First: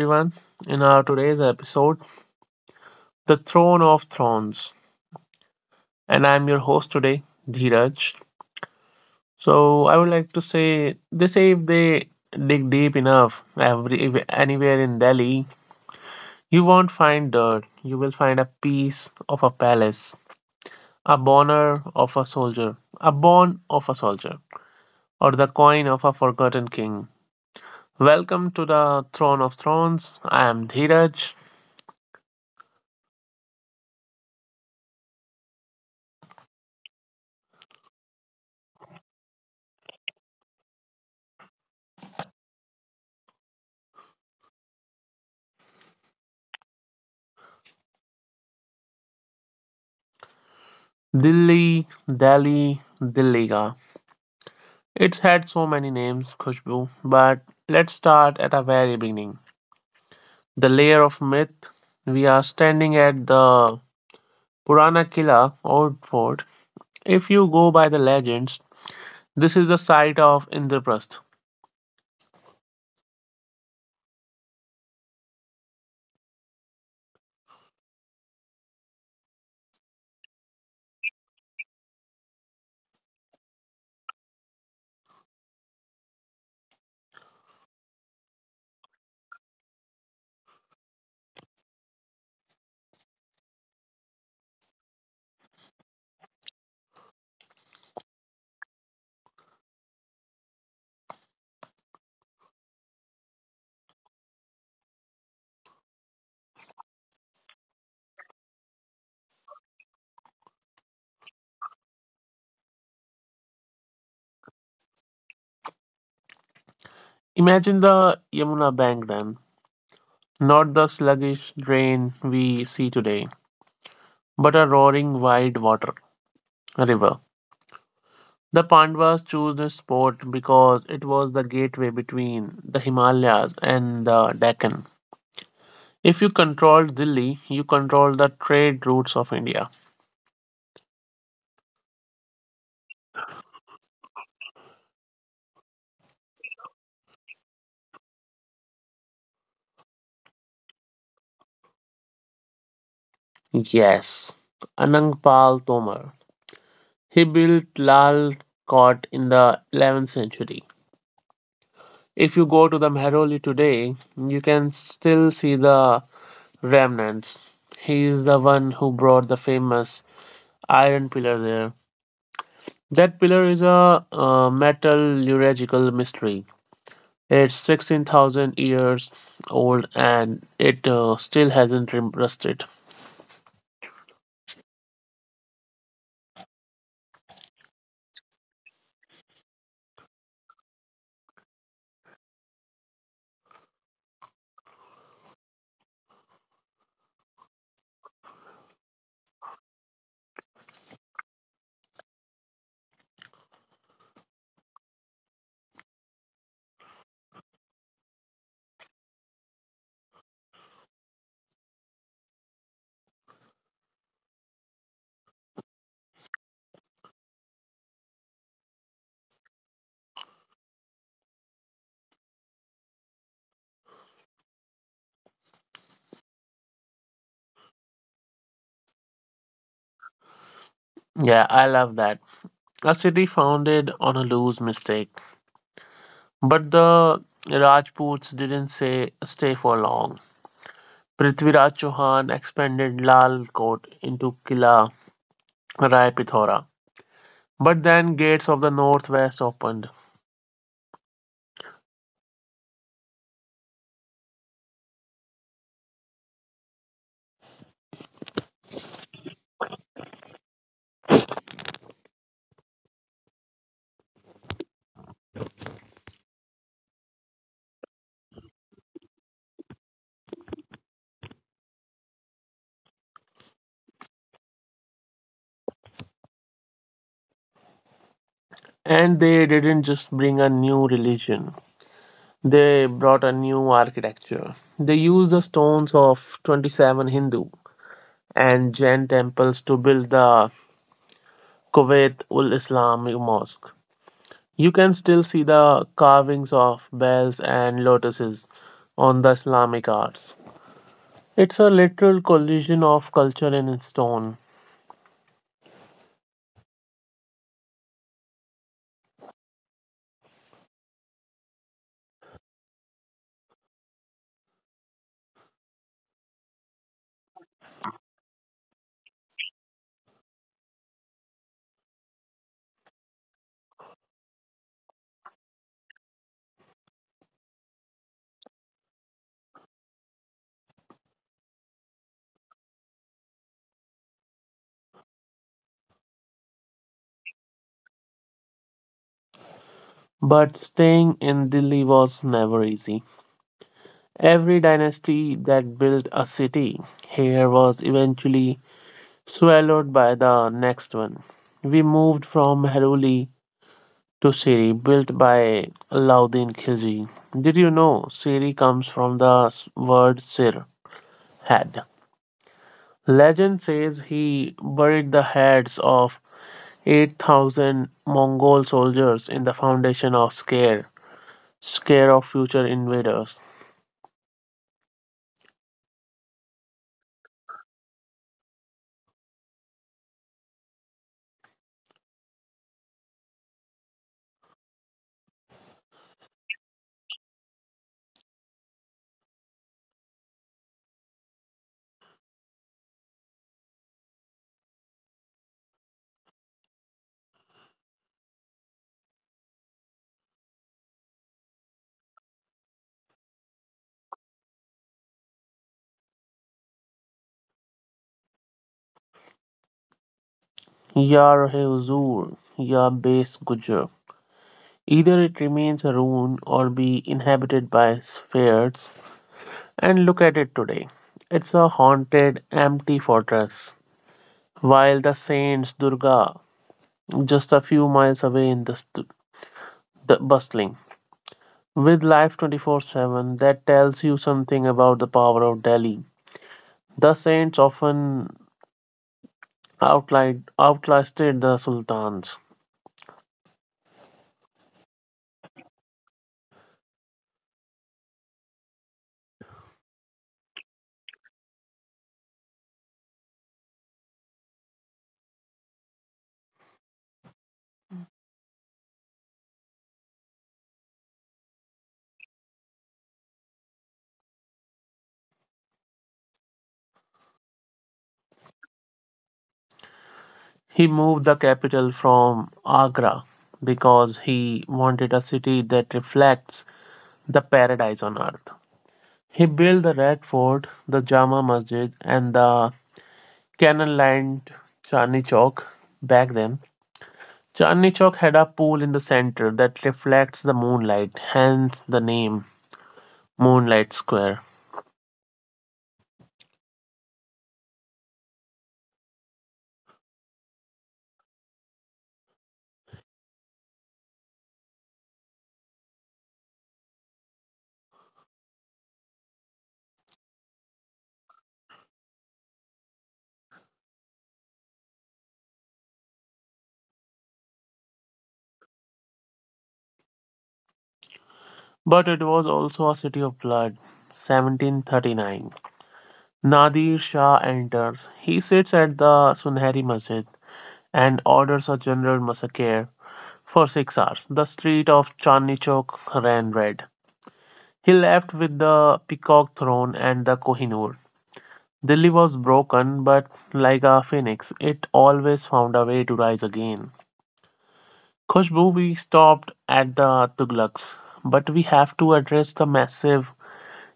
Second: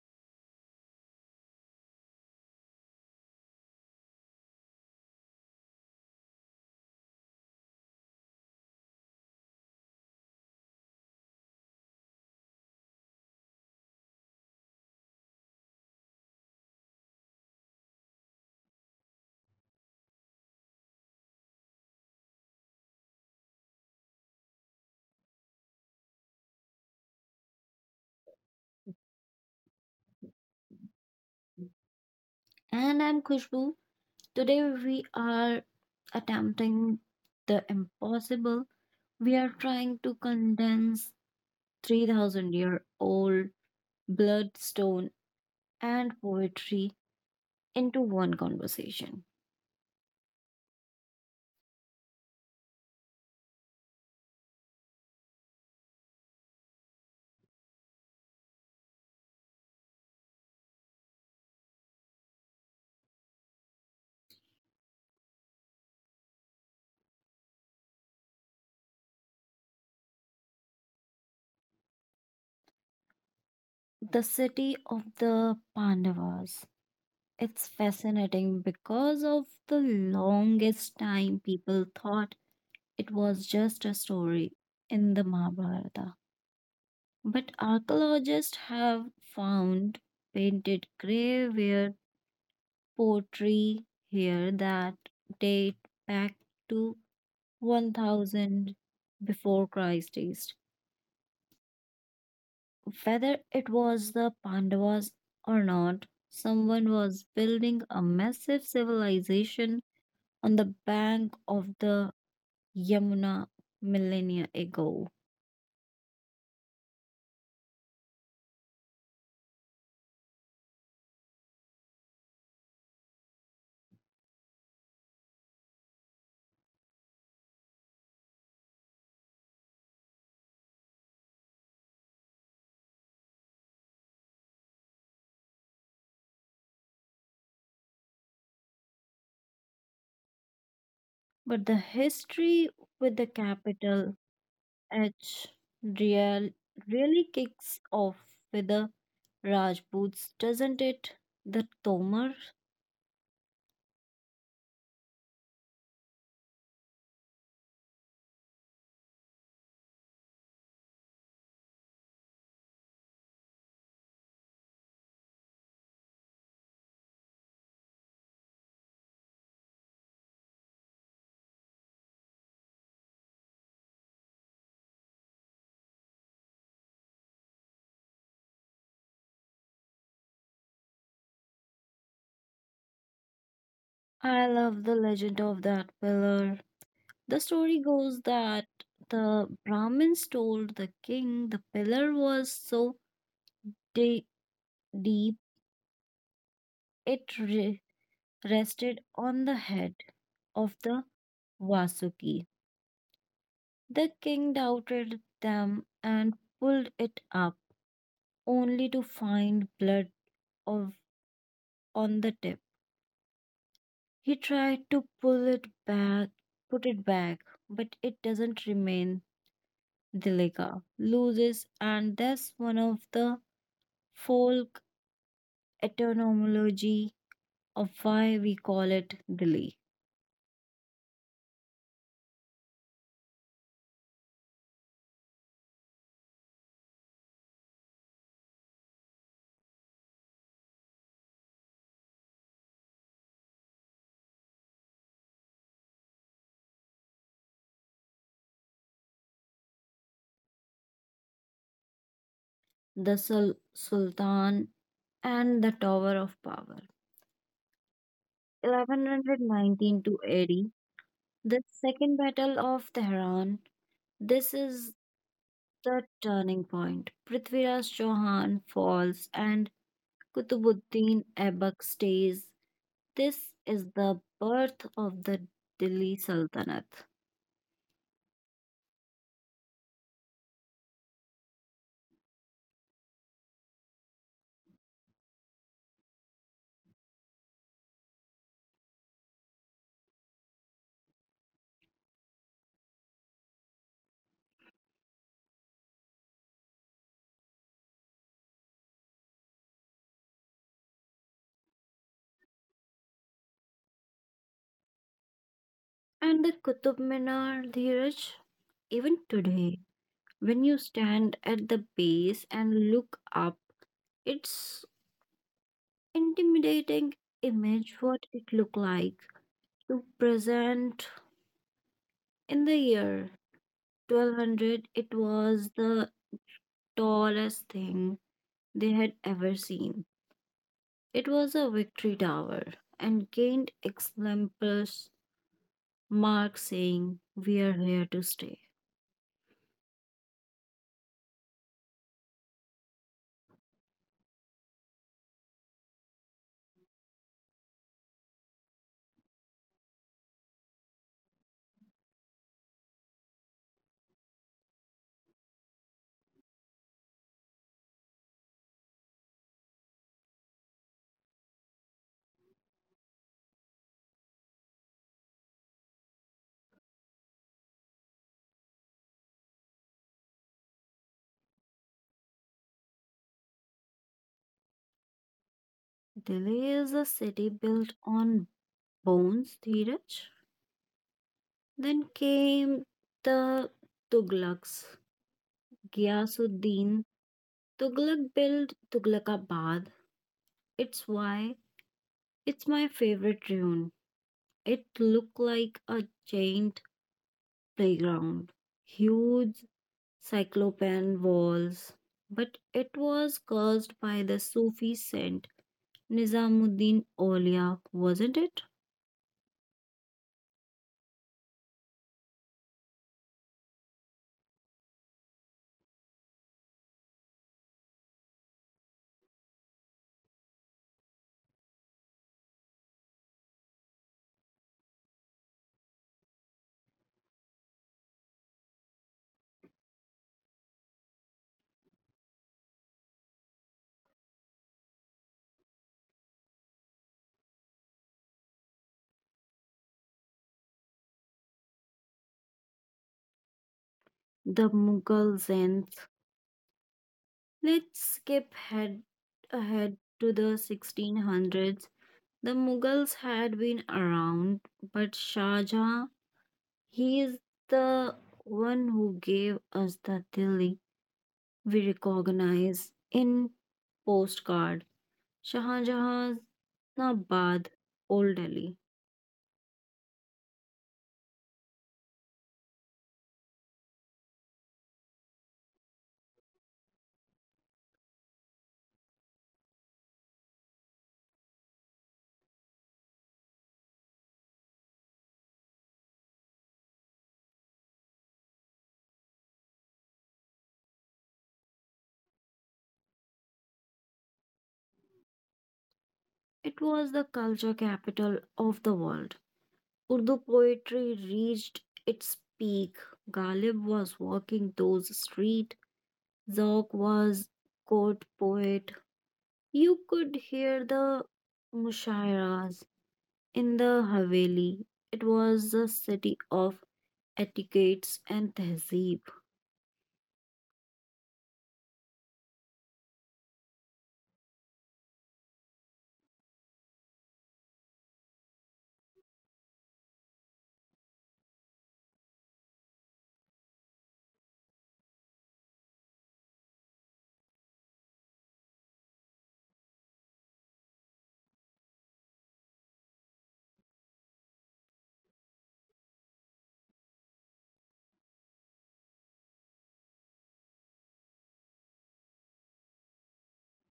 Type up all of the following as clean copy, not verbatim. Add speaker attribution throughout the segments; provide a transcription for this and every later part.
Speaker 1: everyone in our today's episode, The Throne of Thrones. And I'm your host today, Dheeraj. So I would like to say they say if they dig deep enough, every if- anywhere in Delhi, you won't find dirt. You will find a piece of a palace, a bone of a soldier, or the coin of a forgotten king. Welcome to the Throne of Thrones. I am Dheeraj.
Speaker 2: And I'm Khushbu. Today we are attempting the impossible. We are trying to condense 3000-year-old bloodstone and poetry into one conversation.
Speaker 1: Dilli, Delhi, Dilliga. It's had so many names, Khushbu, but let's start at a very beginning. The layer of myth. We are standing at the Purana Kila, old fort. If you go by the legends, this is the site of Indraprastha.
Speaker 2: The city of the Pandavas. It's fascinating because of the longest time people thought it was just a story in the Mahabharata. But archaeologists have found painted graveyard pottery here that date back to 1000 before Christ. Whether it was the Pandavas or not, someone was building a massive civilization on the bank of the Yamuna millennia ago.
Speaker 1: Imagine the Yamuna bank then, not the sluggish drain we see today, but a roaring wide water river. The Pandavas chose this spot because it was the gateway between the Himalayas and the Deccan. If you control Delhi, you control the trade routes of India.
Speaker 2: But the history with the capital H real really kicks off with the Rajputs, doesn't it? The Tomar.
Speaker 1: Yes, Anang Pal Tomar. He built Lal Kot in the 11th century. If you go to the Mehroli today, you can still see the remnants. He is the one who brought the famous iron pillar there. That pillar is a metallurgical mystery. It's 16,000 years old and it still hasn't rusted.
Speaker 2: I love the legend of that pillar. The story goes that the Brahmins told the king the pillar was so de- deep it rested on the head of the Vasuki. The king doubted them and pulled it up, only to find blood of on the tip. He tried to pull it back, put it back, but it doesn't remain. Dilika loses, and that's one of the folk etymology of why we call it Dili,
Speaker 1: Yeah, I love that. A city founded on a loose mistake. But the Rajputs didn't say stay for long. Prithviraj Chauhan expanded Lal Kot into Kila Rai Pithora. But then gates of the northwest opened.
Speaker 2: the Sultan and the Tower of Power. 1119 to 80, the Second Battle of Tehran. This is the turning point. Prithviraj Chauhan falls and Qutbuddin Aibak stays. This is the birth of the Delhi Sultanate
Speaker 1: And they didn't just bring a new religion. They brought a new architecture. They used the stones of 27 Hindu and Jain temples to build the Kuwait ul Islam Mosque. You can still see the carvings of bells and lotuses on the Islamic arts. It's a literal collision of culture and stone.
Speaker 2: and the Qutub Minar, Dheeraj. Even today, when you stand at the base and look up, it's intimidating image what it looked like to present in the year 1200, it was the tallest thing they had ever seen. It was a victory tower and gained exemplars mark saying we are here to stay.
Speaker 1: But staying in Delhi was never easy. Every dynasty that built a city here was eventually swallowed by the next one. We moved from Heruli to Siri, built by Alauddin Khilji. Did you know Siri comes from the word Sir, head? Legend says he buried the heads of 8,000 Mongol soldiers in the foundation of Scare, Scare of future invaders.
Speaker 2: Delhi is a city built on bones, Dheeraj. Then came the Tughlaqs. Ghiyasuddin Tughlaq built Tughlaqabad. It's why it's my favorite ruin. It looked like a giant playground. Huge cyclopean walls. But it was caused by the Sufi saint Nizamuddin Aulia, wasn't it?
Speaker 1: Yar hai huzur, ya base gujar. Either it remains a ruin or be inhabited by spirits, and look at it today. It's a haunted, empty fortress. While the saint's Durga, just a few miles away in the, the bustling With Life 24/7, that tells you something about the power of Delhi. The saints often outlasted the sultans.
Speaker 2: The Mughal Zen. Let's skip head ahead to the 1600s. The Mughals had been around, but Shah Jahan, he is the one who gave us the Delhi we recognize in postcard. Shah Jahan's Nabad, Old Delhi.
Speaker 1: He moved the capital from Agra because he wanted a city that reflects the paradise on earth. He built the Red Fort, the Jama Masjid, and the canal lined Chandni Chowk back then. Chandni Chowk had a pool in the center that reflects the moonlight, hence the name. Moonlight Square.
Speaker 2: It was the culture capital of the world. Urdu poetry reached its peak. Ghalib was walking those streets. Zog was court poet. You could hear the mushairas in the Haveli. It was a city of etiquettes and tehzeeb.
Speaker 1: But it was also a city of blood. 1739. Nadir Shah enters. He sits at the Sunheri Masjid and orders a general massacre for 6 hours. The street of Chandni Chowk ran red. He left with the peacock throne and the Kohinoor. Delhi was broken, but like a phoenix, it always found a way to rise again. Khushbu, we stopped at the Tughlaqs, but we have to address the massive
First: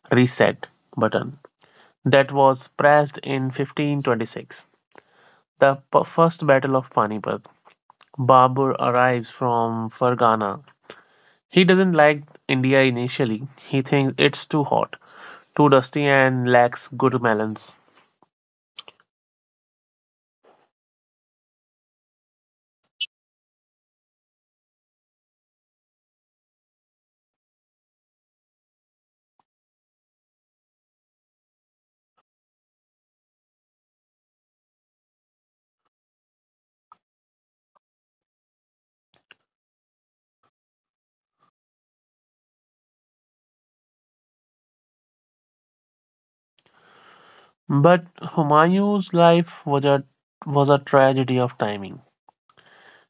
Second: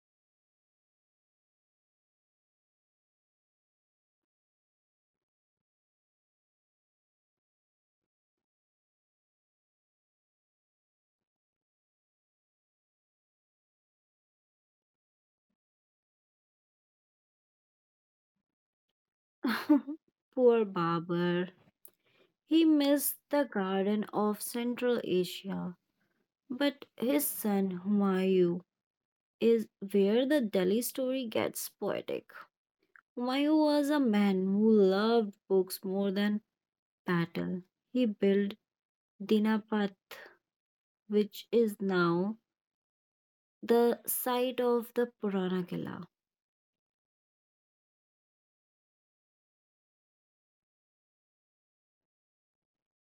Speaker 1: reset button that was pressed in 1526. The first battle of Panipat. Babur arrives from Fergana. He doesn't like India initially. He thinks it's too hot, too dusty, and lacks good melons.
Speaker 2: Poor Babar. He missed the garden of Central Asia. But his son Humayun is where the Delhi story gets poetic. Humayun was a man who loved books more than battle. He built Dinapati, which is now the site of the Purana Killa.
Speaker 1: But Humayun's life was a tragedy of timing.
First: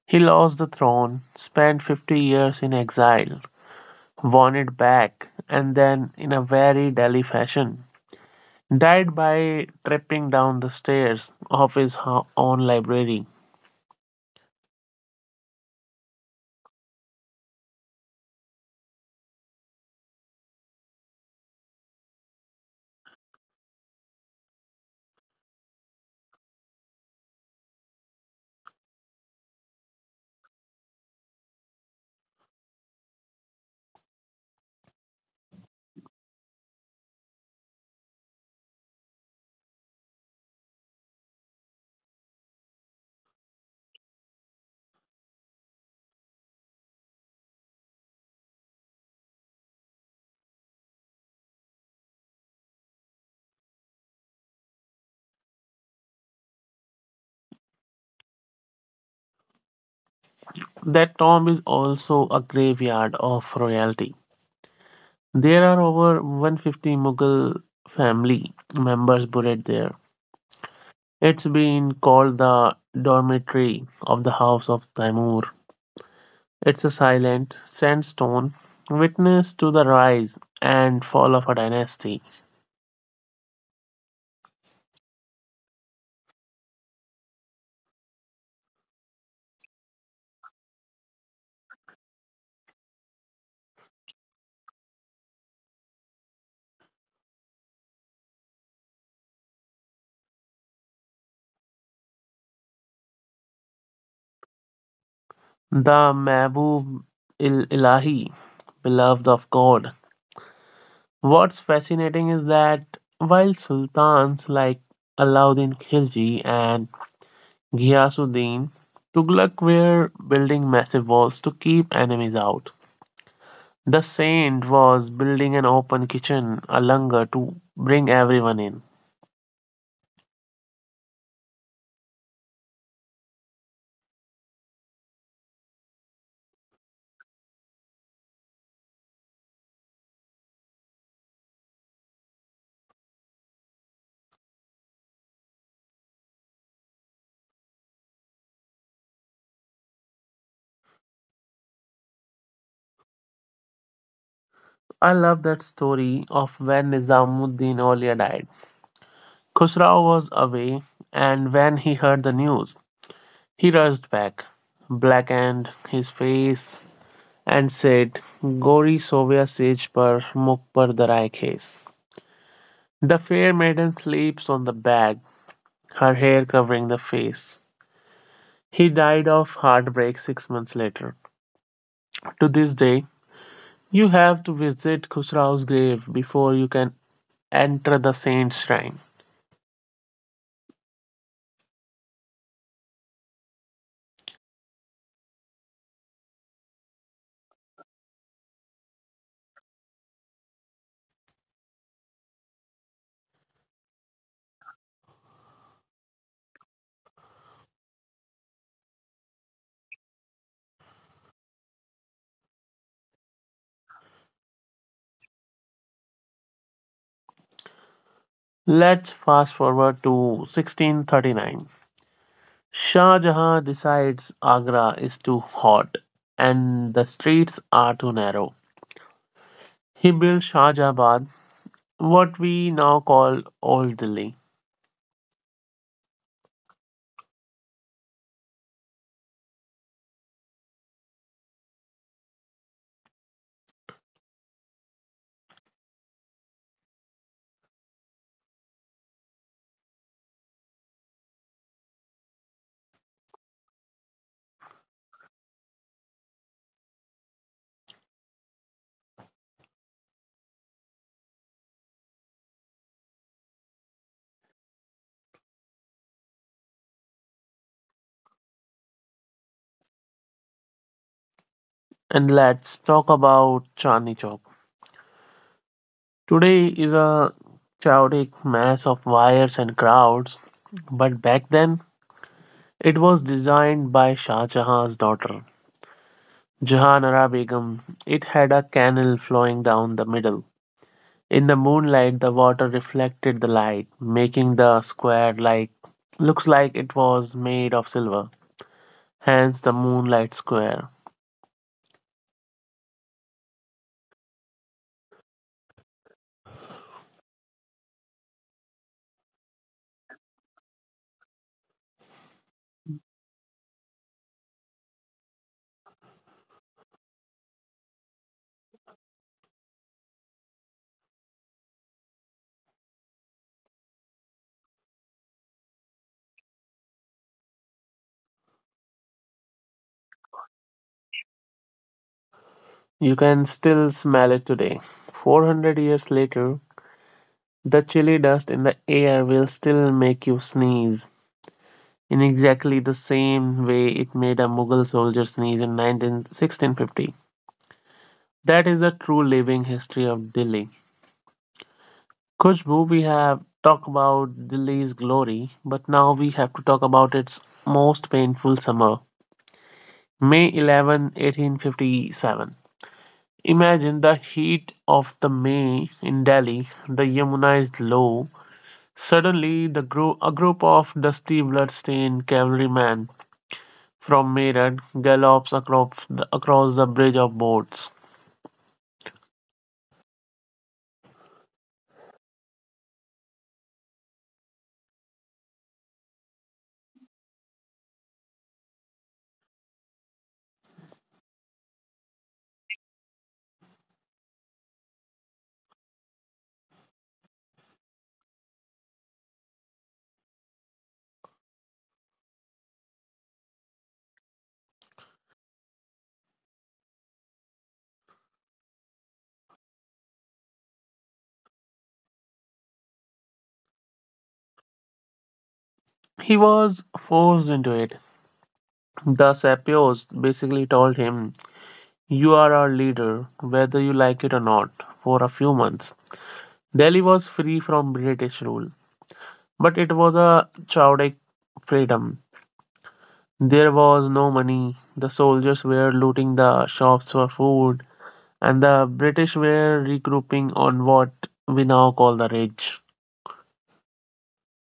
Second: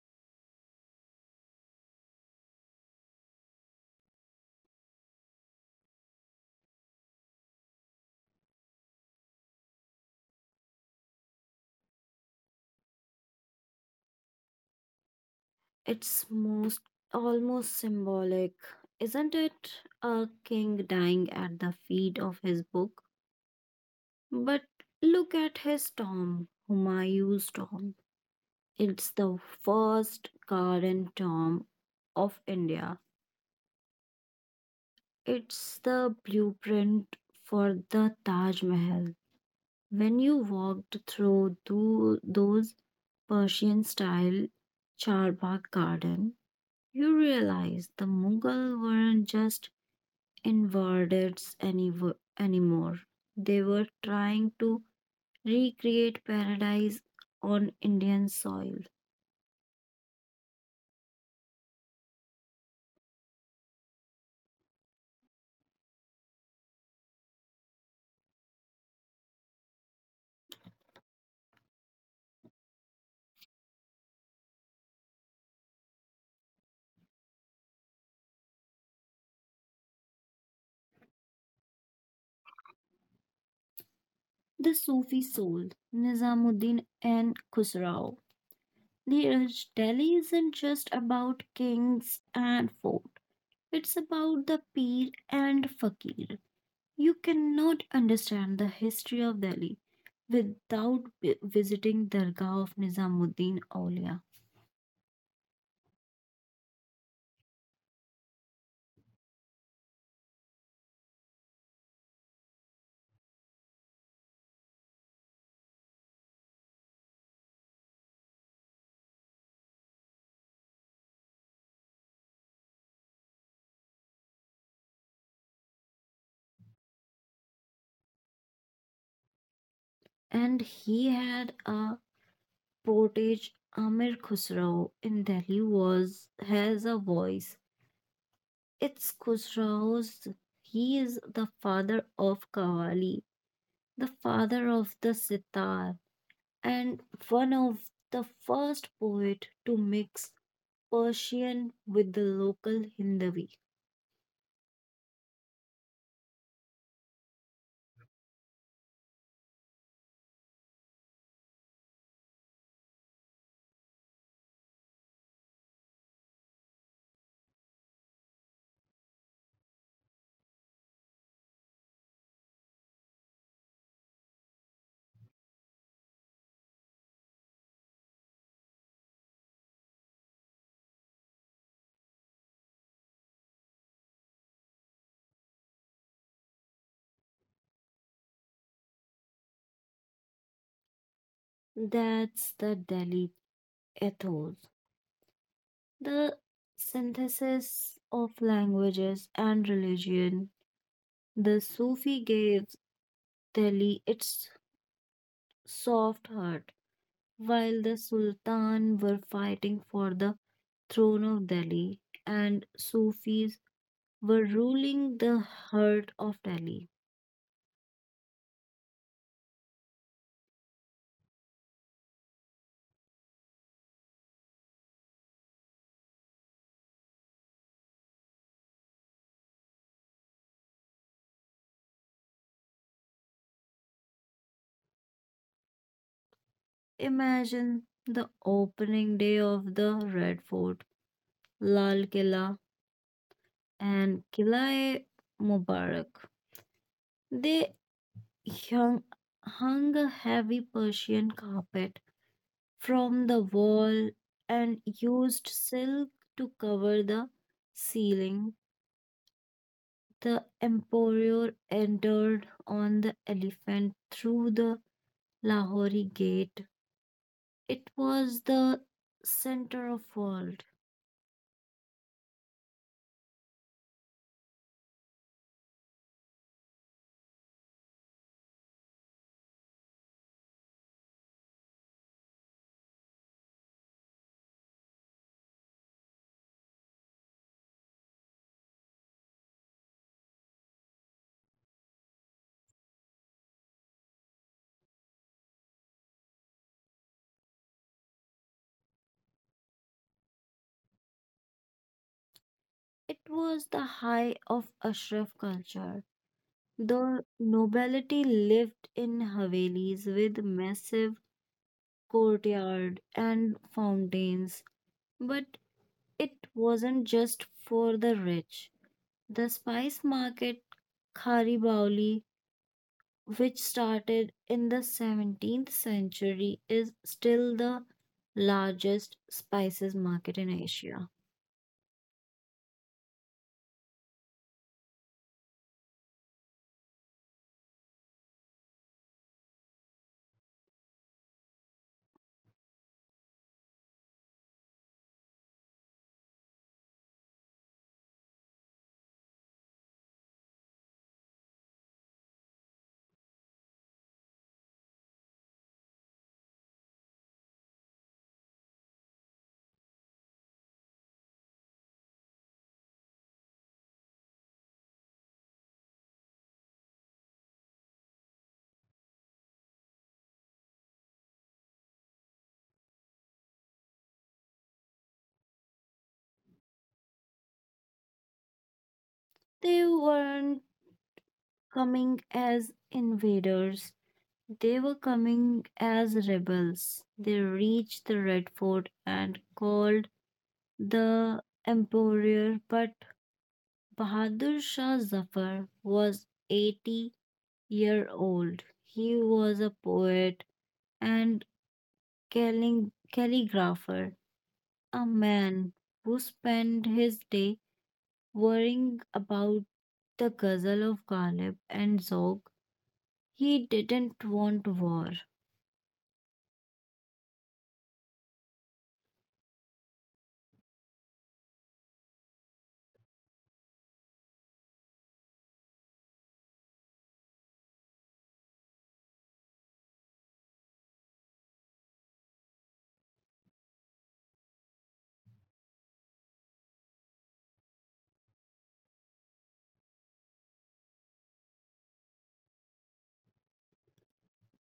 Speaker 1: He lost the throne, spent 50 years in exile, won it back, and then, in a very Delhi fashion, died by tripping down the stairs of his own library.
Speaker 2: It's most almost symbolic, isn't it? A king dying at the feet of his book. But look at his tomb, Humayun's tomb. It's the first garden tomb of India. It's the blueprint for the Taj Mahal. When you walked through those Persian style Charbagh garden, you realized the Mughal weren't just invaders anymore. They were trying to recreate paradise on Indian soil.
Speaker 1: That tomb is also a graveyard of royalty. There are over 150 Mughal family members buried there. It's been called the dormitory of the House of Taimur. It's a silent sandstone witness to the rise and fall of a dynasty.
Speaker 2: The Sufi soul, Nizamuddin and Khusrau. The urged Delhi isn't just about kings and fort. It's about the peer and fakir. You cannot understand the history of Delhi without visiting Dargah of Nizamuddin Aulia.
Speaker 1: The Mahbub il Ilahi, beloved of God. What's fascinating is that while sultans like Alauddin Khilji and Ghiyasuddin Tughlaq were building massive walls to keep enemies out, the saint was building an open kitchen, a langar, to bring everyone in.
Speaker 2: And he had a portage Amir Khusrau in Delhi was has a voice. It's Khusrau's. He is the father of Qawwali, the father of the sitar, and one of the first poet to mix Persian with the local Hindavi.
Speaker 1: I love that story of when Nizamuddin Aulia died. Khusrau was away, and when he heard the news, he rushed back, blackened his face, and said, "Gori sovya sej par muk par darai khes." The fair maiden sleeps on the bag, her hair covering the face. He died of heartbreak 6 months later. To this day, you have to visit Khusrao's grave before you can enter the saint's shrine.
Speaker 2: That's the Delhi ethos, the synthesis of languages and religion. The Sufi gave Delhi its soft heart, while the Sultan were fighting for the throne of Delhi, and Sufis were ruling the heart of Delhi.
Speaker 1: Let's fast forward to 1639. Shah Jahan decides Agra is too hot and the streets are too narrow. He built Shahjahabad, what we now call Old Delhi.
Speaker 2: Imagine the opening day of the Red Fort, Lal Killa, and Killa Mubarak. They hung, hung a heavy Persian carpet from the wall and used silk to cover the ceiling. The emperor entered on the elephant through the Lahori gate. It was the center of world.
Speaker 1: And let's talk about Chandni Chowk. Today is a chaotic mass of wires and crowds, but back then it was designed by Shah Jahan's daughter, Jahanara Begum. It had a canal flowing down the middle. In the moonlight, the water reflected the light, making the square like looks like it was made of silver. Hence the moonlight square.
Speaker 2: It was the high of Ashraf culture. The nobility lived in Havelis with massive courtyard and fountains. But it wasn't just for the rich. The spice market Khari Bauli, which started in the 17th century, is still the largest spices market in Asia.
Speaker 1: You can still smell it today. 400 years later, the chilly dust in the air will still make you sneeze in exactly the same way it made a Mughal soldier sneeze in 1650. That is the true living history of Delhi. Khushbu, we have talked about Delhi's glory, but now we have to talk about its most painful summer, May 11, 1857. Imagine the heat of the May in Delhi. The Yamuna is low. Suddenly, a group of dusty, blood-stained cavalrymen from Meerut gallops across across the bridge of boats.
Speaker 2: They weren't coming as invaders, they were coming as rebels. They reached the Red Fort and called the emperor, but Bahadur Shah Zafar was 80-year-old. He was a poet and calling, calligrapher, a man who spent his day worrying about the ghazal of Ghalib and Zog. He didn't want war.
Speaker 1: He was forced into it. The Sapios basically told him, "You are our leader, whether you like it or not." For a few months, Delhi was free from British rule, but it was a chaotic freedom. There was no money, the soldiers were looting the shops for food, and the British were regrouping on what we now call the Ridge.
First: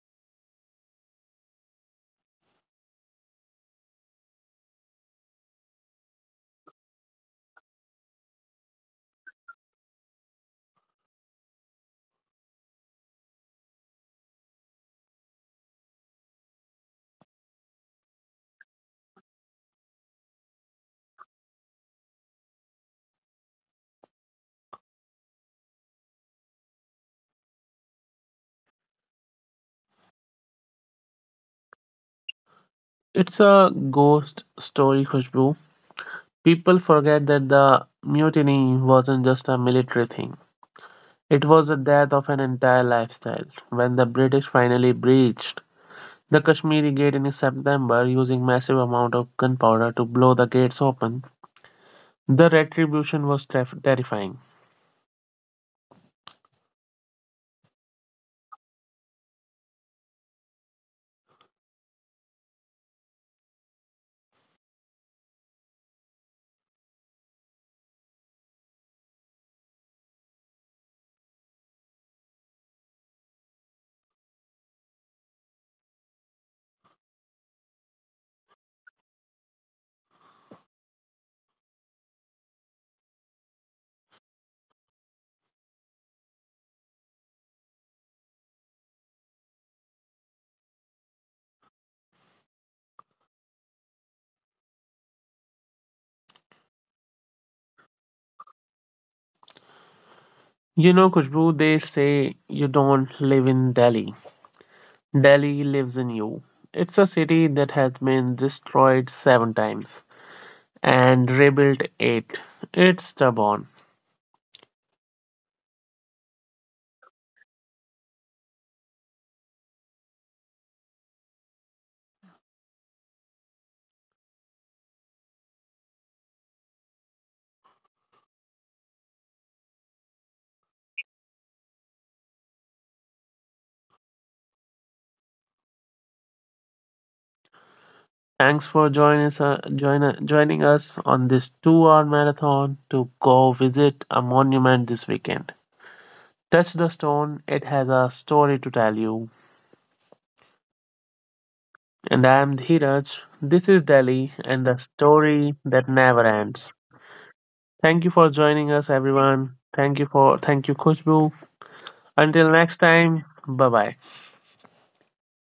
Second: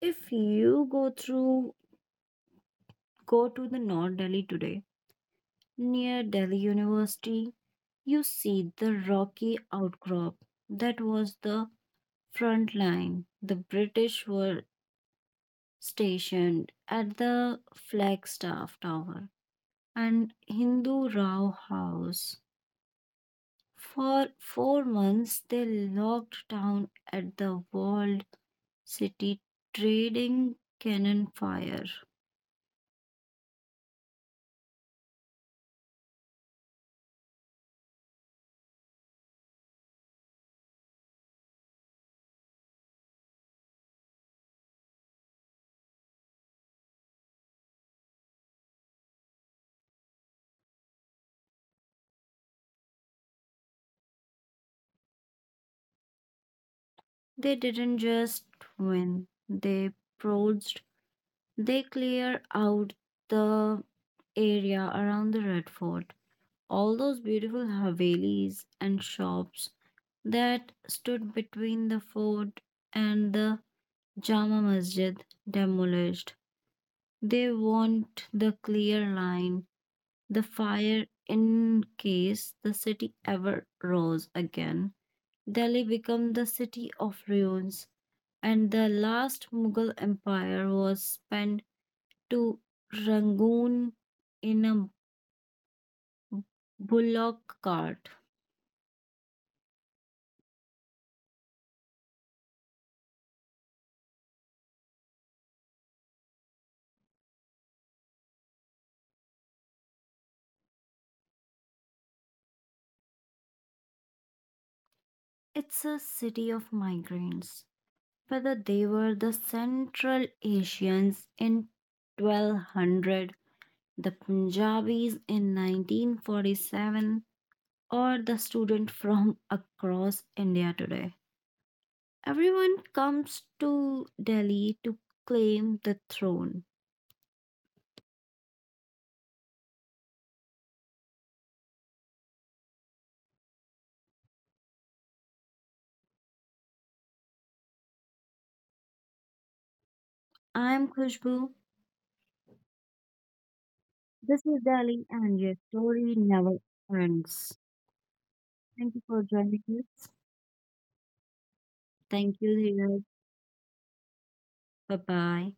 Speaker 2: If you go through go to the North Delhi today, near Delhi University, you see the rocky outcrop that was the front line. The British were stationed at the Flagstaff Tower and Hindu Rao House. For 4 months, they locked down at the walled city trading cannon fire.
Speaker 1: It's a ghost story, Khushbu. People forget that the mutiny wasn't just a military thing. It was the death of an entire lifestyle. When the British finally breached the Kashmiri Gate in September using massive amount of gunpowder to blow the gates open, the retribution was terrifying.
Speaker 2: They didn't just win, they purged, they cleared out the area around the Red Fort. All those beautiful havelis and shops that stood between the fort and the Jama Masjid demolished. They want the clear line, the fire in case the city ever rose again. Delhi became the city of ruins, and the last Mughal empire was spent to Rangoon in a bullock cart.
Speaker 1: You know, Kushboo, they say you don't live in Delhi. Delhi lives in you. It's a city that has been destroyed seven times and rebuilt eight. It's stubborn.
Speaker 2: It's a city of migrants. Whether they were the Central Asians in 1200, the Punjabis in 1947, or the student from across India today. Everyone comes to Delhi to claim the throne.
Speaker 1: Thanks for joining us, joining us on this 2 hour marathon to go visit a monument this weekend. Touch the stone, it has a story to tell you.
Speaker 2: I'm Khushbu.
Speaker 1: And I am Dhiraj. This is Delhi
Speaker 2: This is
Speaker 1: and the
Speaker 2: Delhi, and your
Speaker 1: story that
Speaker 2: story
Speaker 1: never
Speaker 2: never
Speaker 1: ends.
Speaker 2: ends.
Speaker 1: Thank you for joining us,
Speaker 2: Thank you for
Speaker 1: everyone.
Speaker 2: joining us.
Speaker 1: Thank you, Khushbu.
Speaker 2: Thank you,
Speaker 1: Until next
Speaker 2: Dheeraj.
Speaker 1: time, bye bye.
Speaker 2: Bye bye.